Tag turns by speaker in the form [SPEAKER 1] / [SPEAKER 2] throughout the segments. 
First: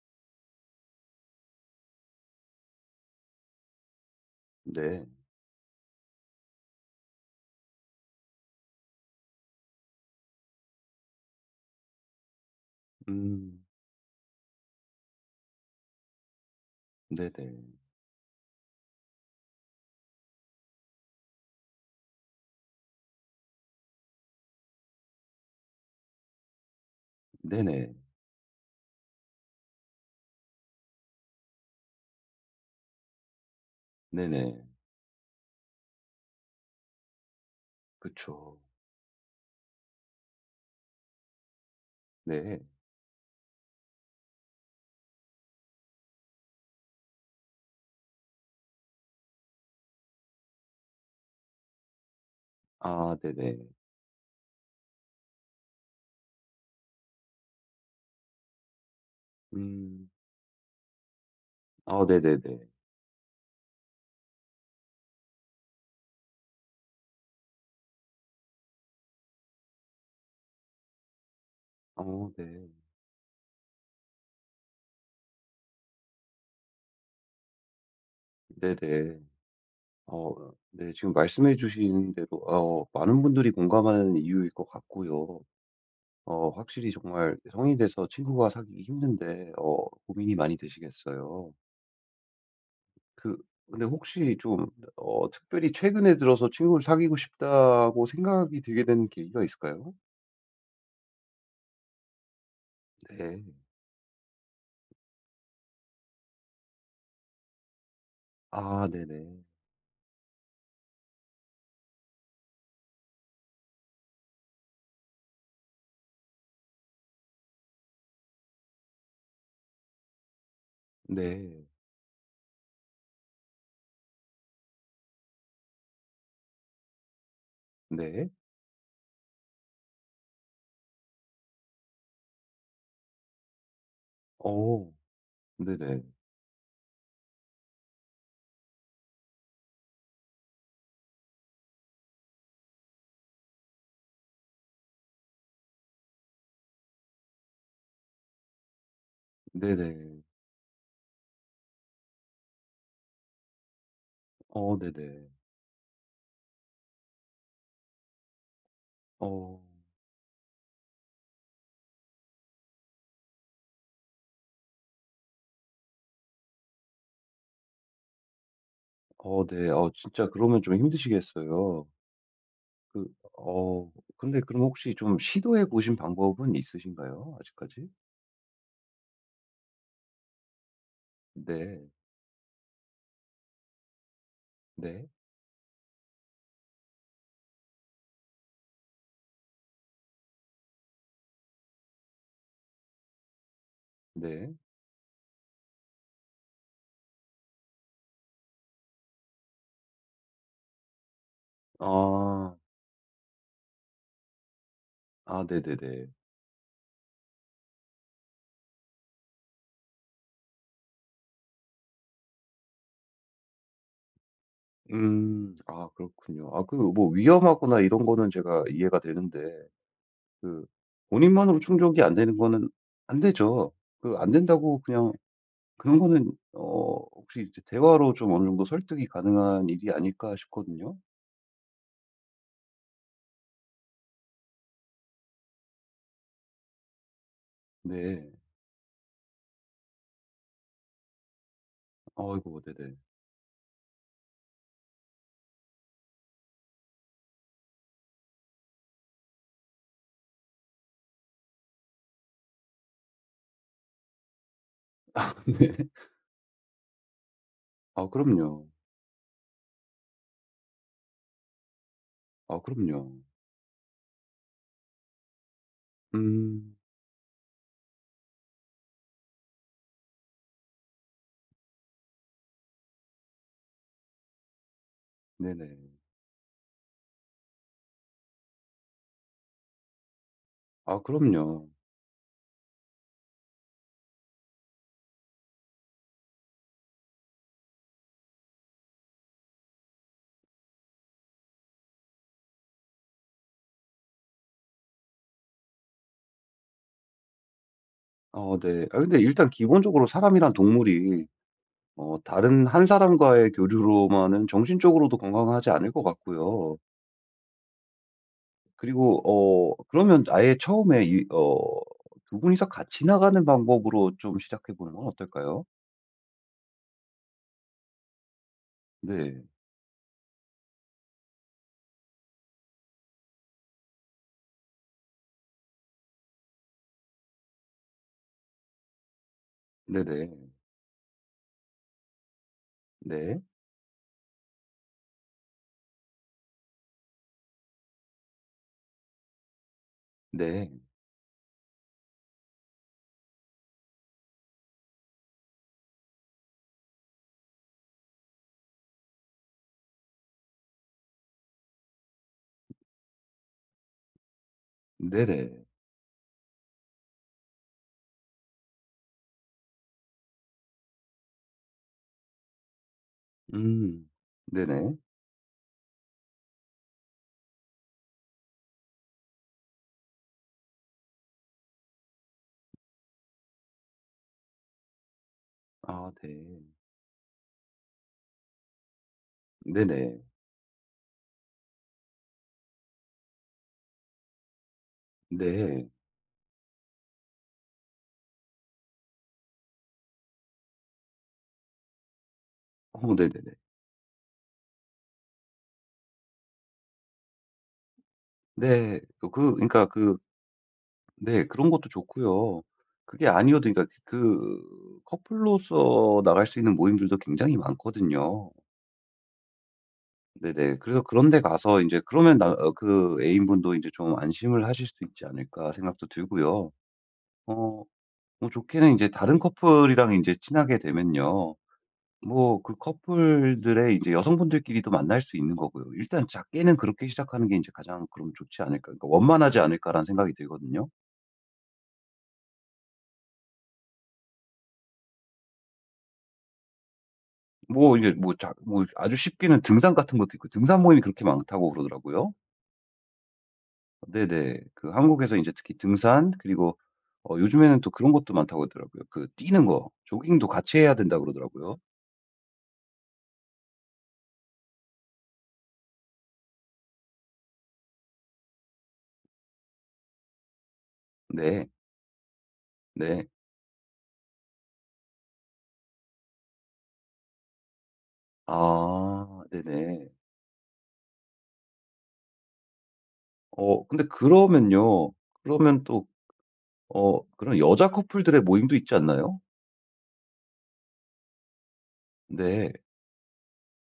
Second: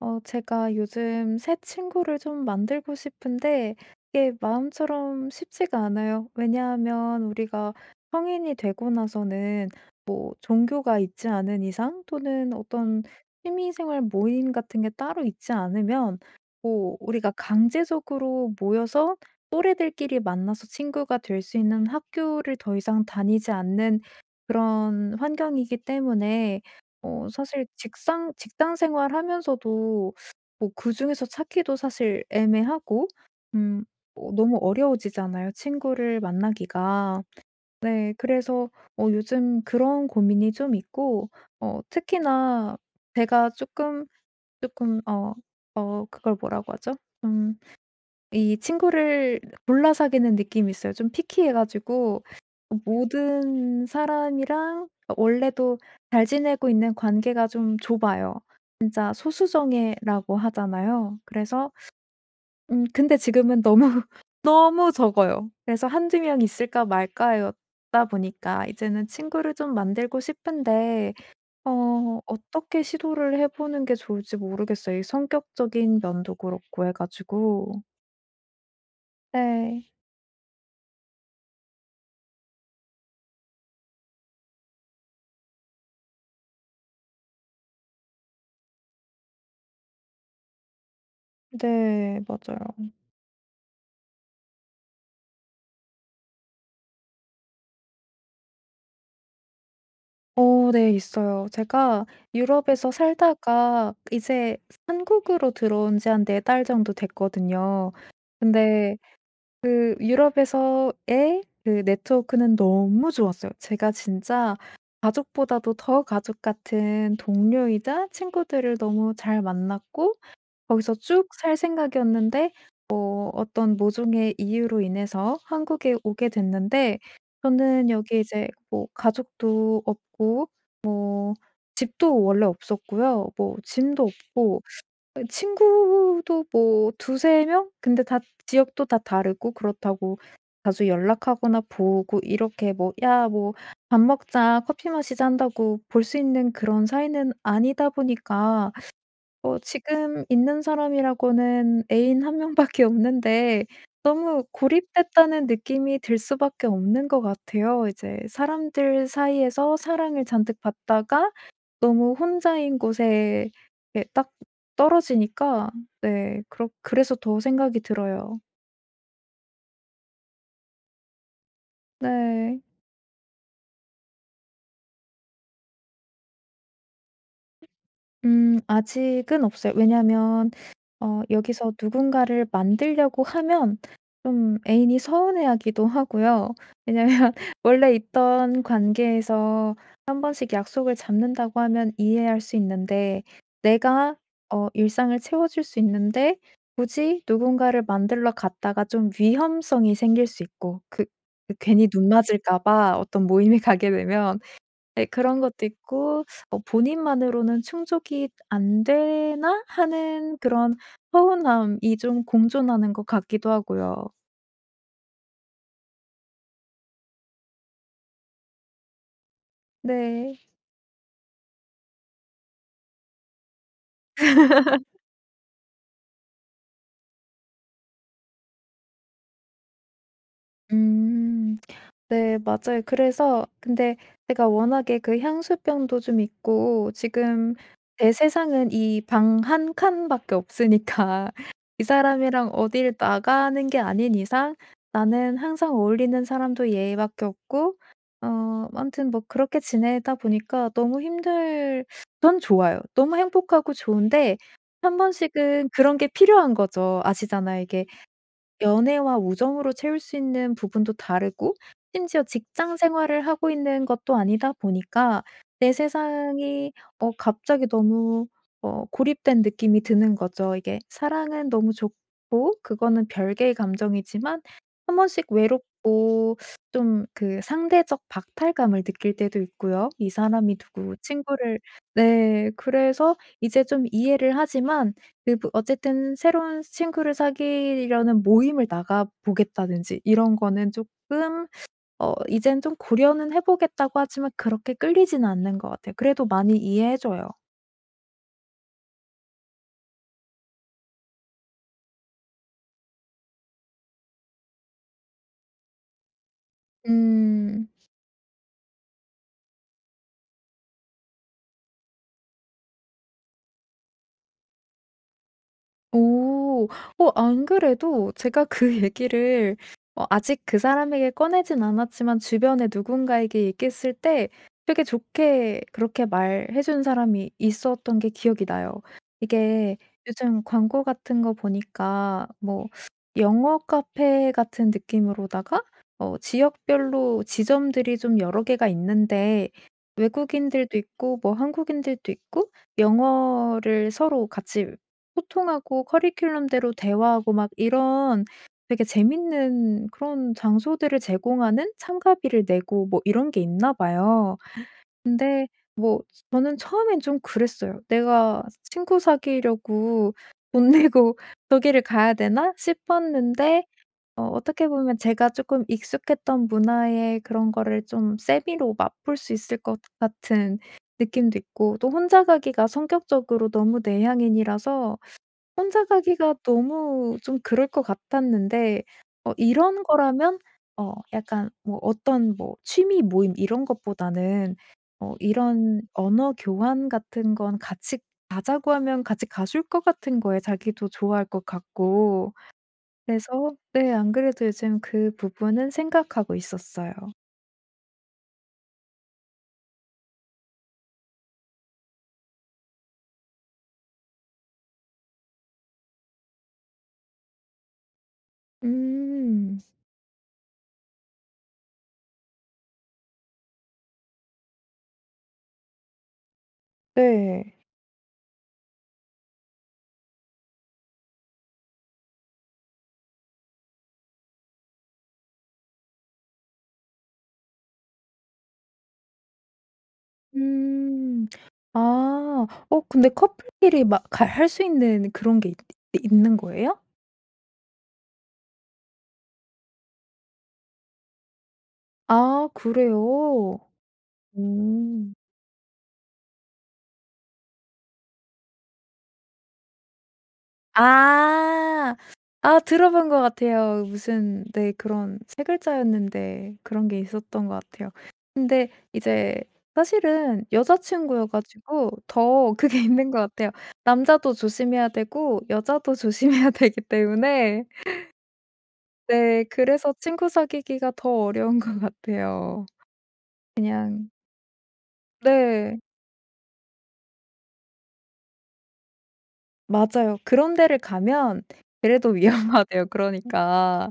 [SPEAKER 1] 제가 요즘 새 친구를 좀 만들고 싶은데 이게
[SPEAKER 2] 네.
[SPEAKER 1] 마음처럼 쉽지가 않아요. 왜냐하면 우리가 성인이 되고 나서는 뭐 종교가 있지 않은 이상 또는 어떤
[SPEAKER 2] 음.
[SPEAKER 1] 취미생활 모임 같은 게 따로 있지 않으면 뭐 우리가
[SPEAKER 2] 네네.
[SPEAKER 1] 강제적으로 모여서 또래들끼리 만나서 친구가 될 수 있는 학교를 더 이상 다니지 않는 그런 환경이기 때문에 사실
[SPEAKER 2] 네네.
[SPEAKER 1] 직상 직장 생활하면서도 뭐 그중에서 찾기도 사실 애매하고 음 뭐 너무
[SPEAKER 2] 네네.
[SPEAKER 1] 어려워지잖아요, 친구를 만나기가. 네.
[SPEAKER 2] 그쵸.
[SPEAKER 1] 그래서 요즘 그런 고민이 좀 있고
[SPEAKER 2] 네.
[SPEAKER 1] 특히나 제가 조금 그걸 뭐라고 하죠? 음, 이 친구를 골라 사귀는 느낌이 있어요. 좀 피키해 가지고
[SPEAKER 2] 아 네네.
[SPEAKER 1] 모든 사람이랑 원래도 잘 지내고 있는 관계가 좀 좁아요. 진짜
[SPEAKER 2] 음.
[SPEAKER 1] 소수정예라고 하잖아요. 그래서
[SPEAKER 2] 아 네네네.
[SPEAKER 1] 근데 지금은 너무 너무 적어요. 그래서 한두 명 있을까 말까였다 보니까 이제는 친구를 좀 만들고 싶은데
[SPEAKER 2] 어 네.
[SPEAKER 1] 어떻게 시도를 해 보는 게 좋을지 모르겠어요. 이 성격적인 면도 그렇고 해 가지고.
[SPEAKER 2] 네네.
[SPEAKER 1] 네.
[SPEAKER 2] 어 네. 지금 말씀해 주신 대로 많은 분들이 공감하는 이유일 것 같고요. 확실히 정말 성인이 돼서 친구가 사귀기 힘든데 고민이 많이 되시겠어요.
[SPEAKER 1] 네, 맞아요.
[SPEAKER 2] 그 근데 혹시 좀 특별히 최근에 들어서 친구를 사귀고 싶다고 생각이 들게 된 계기가 있을까요?
[SPEAKER 1] 네, 있어요. 제가 유럽에서
[SPEAKER 2] 네.
[SPEAKER 1] 살다가 이제 한국으로 들어온 지 한 4달 정도 됐거든요.
[SPEAKER 2] 아
[SPEAKER 1] 근데
[SPEAKER 2] 네네.
[SPEAKER 1] 그 유럽에서의 그 네트워크는 너무 좋았어요. 제가 진짜 가족보다도 더 가족 같은 동료이자 친구들을 너무 잘 만났고 거기서 쭉 살
[SPEAKER 2] 네.
[SPEAKER 1] 생각이었는데 어떤 모종의 이유로 인해서 한국에 오게 됐는데, 저는 여기
[SPEAKER 2] 네.
[SPEAKER 1] 이제 뭐 가족도 없고 뭐 집도 원래 없었고요. 뭐 짐도 없고
[SPEAKER 2] 어. 네네.
[SPEAKER 1] 친구도 뭐 두세 명? 근데 다 지역도 다 다르고, 그렇다고 자주 연락하거나 보고 이렇게 뭐 "야, 뭐 밥 먹자. 커피 마시자." 한다고 볼 수 있는 그런 사이는 아니다 보니까
[SPEAKER 2] 네네.
[SPEAKER 1] 지금 있는 사람이라고는 애인 한 명밖에 없는데, 너무
[SPEAKER 2] 어 네네.
[SPEAKER 1] 고립됐다는 느낌이 들 수밖에 없는 것 같아요. 이제 사람들
[SPEAKER 2] 어.
[SPEAKER 1] 사이에서 사랑을 잔뜩 받다가 너무 혼자인 곳에 이렇게 딱 떨어지니까, 네, 그렇 그래서 더 생각이 들어요.
[SPEAKER 2] 어 네. 어 진짜 그러면 좀 힘드시겠어요.
[SPEAKER 1] 네.
[SPEAKER 2] 그 어 근데 그럼 혹시 좀 시도해 보신 방법은 있으신가요? 아직까지?
[SPEAKER 1] 아직은 없어요. 왜냐하면 여기서
[SPEAKER 2] 네.
[SPEAKER 1] 누군가를 만들려고 하면 좀 애인이
[SPEAKER 2] 네.
[SPEAKER 1] 서운해하기도 하고요. 왜냐하면 원래 있던 관계에서 한 번씩 약속을 잡는다고 하면 이해할 수 있는데, 내가
[SPEAKER 2] 네.
[SPEAKER 1] 일상을 채워줄 수 있는데 굳이 누군가를 만들러 갔다가 좀 위험성이 생길 수 있고, 괜히 눈
[SPEAKER 2] 아.
[SPEAKER 1] 맞을까 봐 어떤 모임에 가게 되면, 네, 그런
[SPEAKER 2] 아
[SPEAKER 1] 것도
[SPEAKER 2] 네네네.
[SPEAKER 1] 있고 '본인만으로는 충족이 안 되나?' 하는 그런 서운함이 좀 공존하는 것 같기도 하고요.
[SPEAKER 2] 음. 아 그렇군요. 아 그 뭐 위험하거나 이런 거는 제가 이해가 되는데
[SPEAKER 1] 네.
[SPEAKER 2] 그 본인만으로 충족이 안 되는 거는 안 되죠. 그 안 된다고 그냥 그런 거는 혹시 이제 대화로 좀 어느 정도 설득이 가능한 일이 아닐까 싶거든요.
[SPEAKER 1] 음. 네, 맞아요. 그래서 근데 제가 워낙에 그 향수병도 좀 있고, 지금 제
[SPEAKER 2] 네.
[SPEAKER 1] 세상은 이 방 한 칸밖에 없으니까 이 사람이랑
[SPEAKER 2] 아이고
[SPEAKER 1] 어딜
[SPEAKER 2] 네네.
[SPEAKER 1] 나가는 게 아닌 이상 나는 항상 어울리는 사람도 얘밖에 없고, 아무튼 뭐 그렇게 지내다 보니까 너무 힘들 전 좋아요. 너무 행복하고 좋은데 한 번씩은
[SPEAKER 2] 네.
[SPEAKER 1] 그런 게 필요한 거죠. 아시잖아요. 이게
[SPEAKER 2] 아 그럼요.
[SPEAKER 1] 연애와 우정으로 채울 수 있는 부분도 다르고 심지어
[SPEAKER 2] 아
[SPEAKER 1] 직장
[SPEAKER 2] 그럼요.
[SPEAKER 1] 생활을 하고 있는 것도 아니다 보니까 내 세상이
[SPEAKER 2] 음.
[SPEAKER 1] 갑자기 너무 고립된 느낌이 드는 거죠. 이게 사랑은 너무 좋고 그거는 별개의 감정이지만 한 번씩
[SPEAKER 2] 네네.
[SPEAKER 1] 외롭고 좀 그 상대적 박탈감을 느낄 때도 있고요. '이 사람이 누구
[SPEAKER 2] 아
[SPEAKER 1] 친구를'.
[SPEAKER 2] 그럼요.
[SPEAKER 1] 네. 그래서 이제 좀 이해를 하지만 그 뭐 어쨌든 새로운 친구를 사귀려는 모임을 나가 보겠다든지 이런 거는 쪼끔, 이젠 좀 고려는 해 보겠다고 하지만 그렇게 끌리지는 않는 것 같아요. 그래도 많이 이해해 줘요.
[SPEAKER 2] 어 네. 아 근데 일단 기본적으로 사람이란 동물이 다른 한 사람과의 교류로만은 정신적으로도 건강하지 않을 것 같고요.
[SPEAKER 1] 음.
[SPEAKER 2] 그리고 그러면 아예 처음에 이 어 두 분이서 같이 나가는 방법으로 좀 시작해 보는 건 어떨까요?
[SPEAKER 1] 오. 안 그래도 제가 그
[SPEAKER 2] 네.
[SPEAKER 1] 얘기를 아직 그 사람에게 꺼내진 않았지만 주변에 누군가에게 얘기했을 때 되게 좋게 그렇게 말해 준 사람이 있었던 게 기억이 나요. 이게 요즘
[SPEAKER 2] 네네.
[SPEAKER 1] 광고 같은 거 보니까 뭐
[SPEAKER 2] 네.
[SPEAKER 1] 영어 카페 같은 느낌으로다가 지역별로 지점들이 좀 여러 개가 있는데
[SPEAKER 2] 네.
[SPEAKER 1] 외국인들도 있고 뭐 한국인들도 있고 영어를 서로 같이 소통하고 커리큘럼대로 대화하고 막 이런 되게 재밌는 그런 장소들을 제공하는, 참가비를 내고 뭐 이런 게 있나 봐요. 근데
[SPEAKER 2] 네네.
[SPEAKER 1] 뭐 저는 처음엔 좀 그랬어요. '내가 친구 사귀려고 돈 내고 저기를 가야 되나?' 싶었는데
[SPEAKER 2] 음.
[SPEAKER 1] 어떻게
[SPEAKER 2] 네네.
[SPEAKER 1] 보면 제가 쪼끔 익숙했던 문화의 그런 거를 좀 세미로 맛볼 수 있을 것 같은 느낌도 있고, 또 혼자 가기가 성격적으로 너무 내향인이라서 혼자
[SPEAKER 2] 아
[SPEAKER 1] 가기가
[SPEAKER 2] 네.
[SPEAKER 1] 너무 좀 그럴 것 같았는데 이런
[SPEAKER 2] 네네.
[SPEAKER 1] 거라면 약간 뭐 어떤 뭐 취미 모임 이런 것보다는 이런
[SPEAKER 2] 네.
[SPEAKER 1] 언어 교환 같은 건 같이 가자고 하면 같이 가줄 것 같은 거에 자기도 좋아할 것 같고,
[SPEAKER 2] 어 네네네.
[SPEAKER 1] 그래서 네, 안 그래도 요즘 그 부분은 생각하고 있었어요.
[SPEAKER 2] 네. 네, 그런 것도 좋고요. 그게 아니어도 그러니까 그 커플로서 나갈 수 있는 모임들도 굉장히 많거든요.
[SPEAKER 1] 음.
[SPEAKER 2] 네네. 그래서 그런 데 가서 인제 그러면 나 그 애인분도 인제 좀 안심을 하실 수 있지 않을까 생각도 들고요.
[SPEAKER 1] 네.
[SPEAKER 2] 어 뭐 좋게는 인제 다른 커플이랑 인제 친하게 되면요. 뭐 그 커플들의 이제 여성분들끼리도 만날 수 있는 거고요. 일단 작게는 그렇게 시작하는 게 이제 가장 그럼 좋지 않을까 그러니까 원만하지 않을까라는 생각이 들거든요.
[SPEAKER 1] 음. 아. 근데 커플끼리 막 갈 할 수 있는 그런 게 있 있는 거예요?
[SPEAKER 2] 뭐 이게 뭐 작 뭐 아주 쉽게는 등산 같은 것도 있고 등산 모임이 그렇게 많다고 그러더라고요.
[SPEAKER 1] 아, 그래요?
[SPEAKER 2] 네네. 그
[SPEAKER 1] 음.
[SPEAKER 2] 한국에서 이제 특히 등산, 그리고 요즘에는 또 그런 것도 많다고 하더라고요. 그 뛰는 거 조깅도 같이 해야 된다 그러더라고요.
[SPEAKER 1] 아. 아, 들어본 것 같아요. 무슨 네, 그런 세 글자였는데 그런 게 있었던 것 같아요. 근데 이제 사실은 여자 친구여
[SPEAKER 2] 네.
[SPEAKER 1] 가지고 더 그게 있는 것
[SPEAKER 2] 네.
[SPEAKER 1] 같아요. 남자도 조심해야 되고 여자도 조심해야 되기 때문에,
[SPEAKER 2] 아
[SPEAKER 1] 네, 그래서
[SPEAKER 2] 네네.
[SPEAKER 1] 친구 사귀기가 더 어려운 것 같아요.
[SPEAKER 2] 어 근데
[SPEAKER 1] 그냥
[SPEAKER 2] 그러면요.
[SPEAKER 1] 네,
[SPEAKER 2] 그러면 또 그런 여자 커플들의 모임도 있지 않나요?
[SPEAKER 1] 맞아요. 그런 데를 가면 그래도
[SPEAKER 2] 네.
[SPEAKER 1] 위험하대요, 음, 그러니까.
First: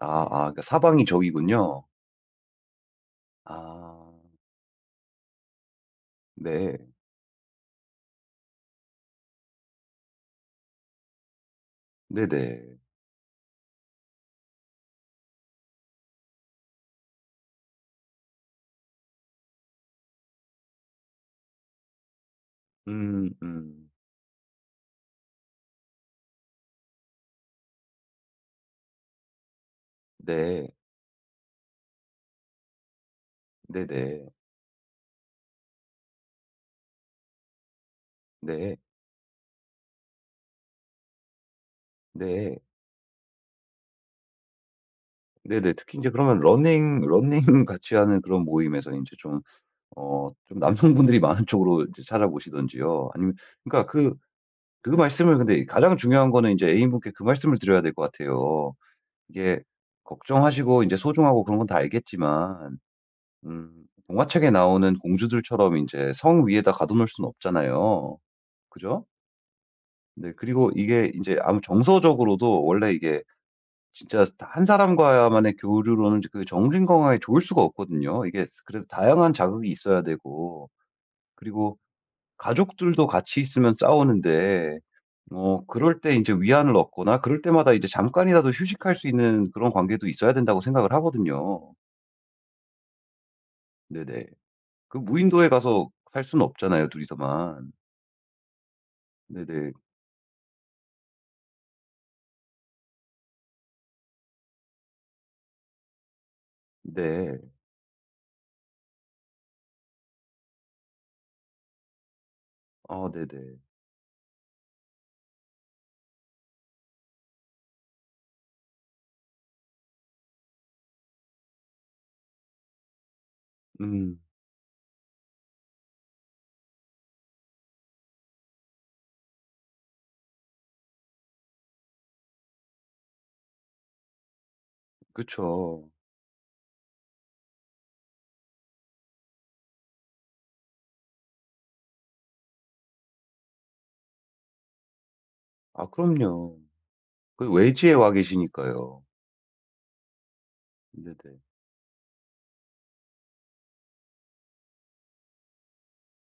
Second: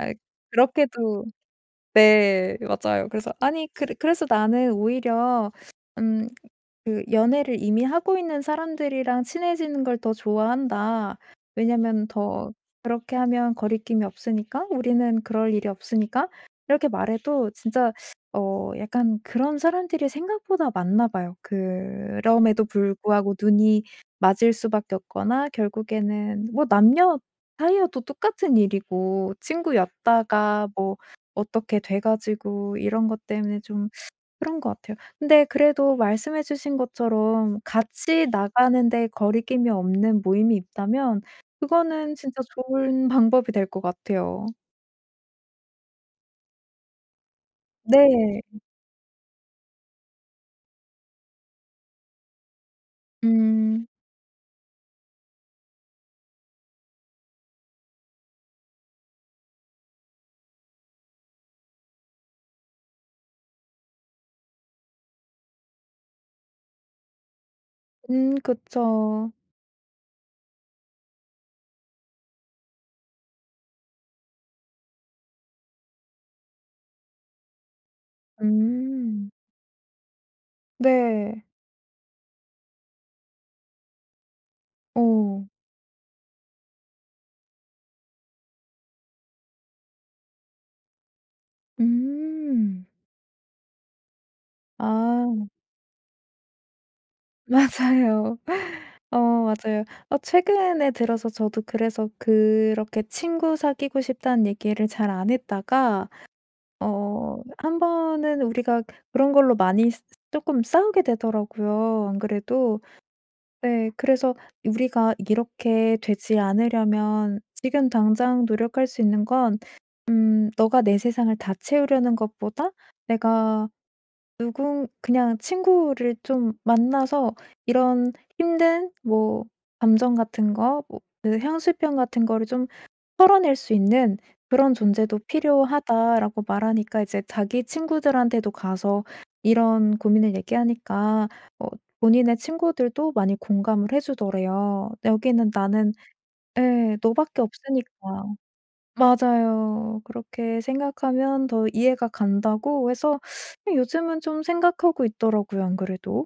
[SPEAKER 2] 아 아 그러니까 사방이
[SPEAKER 1] 그렇게도.
[SPEAKER 2] 적이군요.
[SPEAKER 1] 네, 맞아요. 그래서 아니,
[SPEAKER 2] 아
[SPEAKER 1] 그래서 나는 오히려 음
[SPEAKER 2] 네.
[SPEAKER 1] 그 '연애를 이미 하고 있는 사람들이랑 친해지는 걸 더 좋아한다. 왜냐면 더
[SPEAKER 2] 네네.
[SPEAKER 1] 그렇게 하면 거리낌이 없으니까. 우리는 그럴 일이 없으니까.' 이렇게 말해도 진짜 약간 그런 사람들이 생각보다 많나 봐요. 그럼에도
[SPEAKER 2] 음
[SPEAKER 1] 불구하고 눈이
[SPEAKER 2] 음.
[SPEAKER 1] 맞을 수밖에 없거나 결국에는 뭐 남녀 사이여도 똑같은 일이고, 친구였다가
[SPEAKER 2] 네.
[SPEAKER 1] 뭐 어떻게 돼 가지고 이런 것 때문에 좀
[SPEAKER 2] 네네.
[SPEAKER 1] 그런 것 같아요. 근데 그래도 말씀해 주신 것처럼 같이
[SPEAKER 2] 네.
[SPEAKER 1] 나가는데 거리낌이 없는 모임이 있다면 그거는 진짜
[SPEAKER 2] 네.
[SPEAKER 1] 좋은 방법이 될 것 같아요.
[SPEAKER 2] 네네. 특히 이제 그러면 러닝 같이 하는
[SPEAKER 1] 네.
[SPEAKER 2] 그런 모임에서 이제 좀 좀 남성분들이 많은 쪽으로 이제 찾아보시든지요. 아니면 그러니까
[SPEAKER 1] 음.
[SPEAKER 2] 그 말씀을, 근데 가장 중요한 거는 이제 애인분께 그 말씀을 드려야 될 것 같아요. 이게 걱정하시고 이제 소중하고 그런 건 다 알겠지만 음 동화책에 나오는 공주들처럼 이제 성 위에다 가둬 놓을 수는 없잖아요.
[SPEAKER 1] 음,
[SPEAKER 2] 그죠?
[SPEAKER 1] 그쵸.
[SPEAKER 2] 네, 그리고 이게 이제 아무 정서적으로도 원래 이게 진짜 한 사람과만의 교류로는 그 정신 건강에 좋을 수가 없거든요. 이게 그래도
[SPEAKER 1] 음.
[SPEAKER 2] 다양한 자극이 있어야 되고
[SPEAKER 1] 네.
[SPEAKER 2] 그리고 가족들도 같이 있으면 싸우는데
[SPEAKER 1] 오.
[SPEAKER 2] 그럴 때 이제 위안을 얻거나 그럴 때마다 이제 잠깐이라도 휴식할 수 있는 그런 관계도 있어야 된다고 생각을 하거든요.
[SPEAKER 1] 음.
[SPEAKER 2] 네네. 그
[SPEAKER 1] 아,
[SPEAKER 2] 무인도에 가서 살 수는 없잖아요, 둘이서만.
[SPEAKER 1] 맞아요. 어,
[SPEAKER 2] 네네.
[SPEAKER 1] 맞아요. 최근에 들어서 저도 그래서 그렇게 친구 사귀고 싶다는 얘기를 잘 안 했다가,
[SPEAKER 2] 네.
[SPEAKER 1] 한 번은 우리가 그런 걸로 많이 조금 싸우게 되더라고요, 안 그래도.
[SPEAKER 2] 아 네네.
[SPEAKER 1] 네. 그래서 우리가 이렇게 되지 않으려면 지금 당장 노력할 수 있는 건, 너가 내 세상을 다 채우려는 것보다 내가
[SPEAKER 2] 음
[SPEAKER 1] 누군 그냥 친구를 좀 만나서 이런 힘든 뭐 감정 같은 거 뭐 그 향수병 같은 거를 좀 털어낼 수 있는 그런 존재도
[SPEAKER 2] 그쵸.
[SPEAKER 1] 필요하다라고 말하니까 이제 자기 친구들한테도 가서 이런 고민을 얘기하니까 어 본인의 친구들도 많이 공감을 해 주더래요. "여기는
[SPEAKER 2] 아
[SPEAKER 1] 나는."
[SPEAKER 2] 그럼요.
[SPEAKER 1] 예. "너밖에
[SPEAKER 2] 그
[SPEAKER 1] 없으니까."
[SPEAKER 2] 외지에 와 계시니까요.
[SPEAKER 1] 맞아요. "그렇게
[SPEAKER 2] 네네.
[SPEAKER 1] 생각하면 더 이해가 간다."고 해서 요즘은 좀 생각하고 있더라고요, 안 그래도.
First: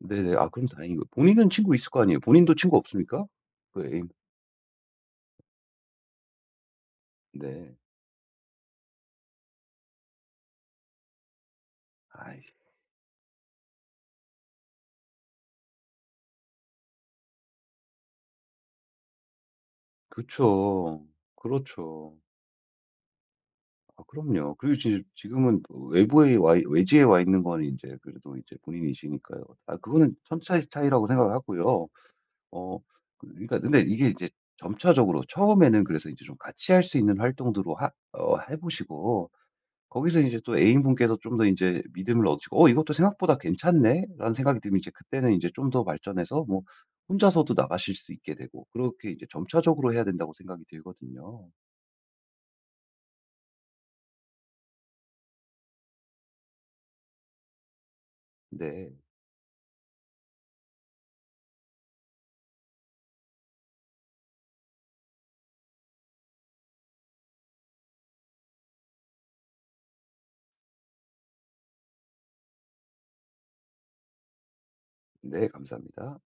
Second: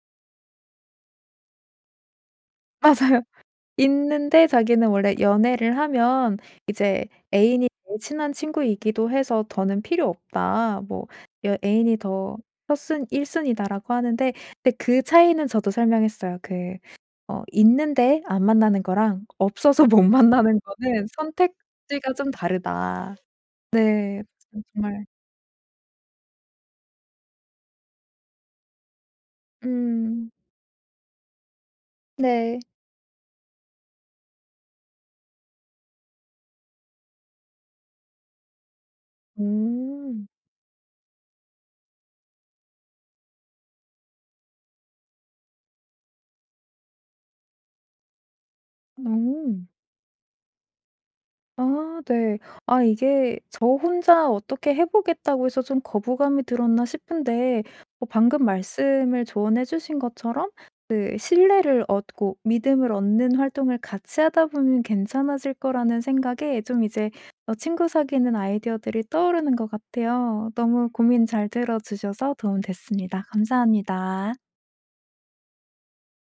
[SPEAKER 2] 네네. 아 그럼 다행이고 본인은 친구 있을 거 아니에요. 본인도 친구
[SPEAKER 1] 맞아요.
[SPEAKER 2] 없습니까? 그 애인
[SPEAKER 1] 있는데, 자기는 원래 연애를 하면 이제 애인이
[SPEAKER 2] 네.
[SPEAKER 1] 제일 친한 친구이기도 해서 "더는 필요 없다." 뭐 여 "애인이 더
[SPEAKER 2] 아이
[SPEAKER 1] 첫순 1 순이다."라고 하는데, 근데 그 차이는 저도 설명했어요. 그 있는데 안 만나는 거랑 없어서 못 만나는
[SPEAKER 2] 그쵸.
[SPEAKER 1] 거는 선택지가
[SPEAKER 2] 그렇죠.
[SPEAKER 1] 좀 다르다.
[SPEAKER 2] 아
[SPEAKER 1] 네.
[SPEAKER 2] 그럼요. 그리고 지
[SPEAKER 1] 정말.
[SPEAKER 2] 지금은 또 외부에 와 외지에 와 있는 건 이제 그래도 이제 본인이시니까요. 아 그거는
[SPEAKER 1] 음.
[SPEAKER 2] 천차의 차이라고 생각을 하고요.
[SPEAKER 1] 네.
[SPEAKER 2] 어 그러니까 근데 이게 이제 점차적으로 처음에는 그래서 이제 좀 같이 할 수 있는 활동들로 하 어 해 보시고 거기서
[SPEAKER 1] 음.
[SPEAKER 2] 이제 또 애인분께서 좀 더 이제 믿음을 얻으시고 '어 이것도 생각보다 괜찮네.'라는 생각이 들면 이제 그때는 이제 좀 더 발전해서 뭐 혼자서도 나가실 수 있게 되고 그렇게 이제
[SPEAKER 1] 음.
[SPEAKER 2] 점차적으로 해야 된다고 생각이 들거든요.
[SPEAKER 1] 아, 네. 아, 이게 저 혼자 어떻게 해 보겠다고 해서 좀 거부감이 들었나 싶은데, 방금
[SPEAKER 2] 네.
[SPEAKER 1] 말씀을 조언해 주신 것처럼 그 신뢰를 얻고 믿음을 얻는 활동을 같이 하다 보면 괜찮아질 거라는 생각에 좀 이제 친구 사귀는 아이디어들이 떠오르는 것 같아요. 너무 고민 잘 들어 주셔서 도움 됐습니다. 감사합니다.
[SPEAKER 2] 네, 감사합니다.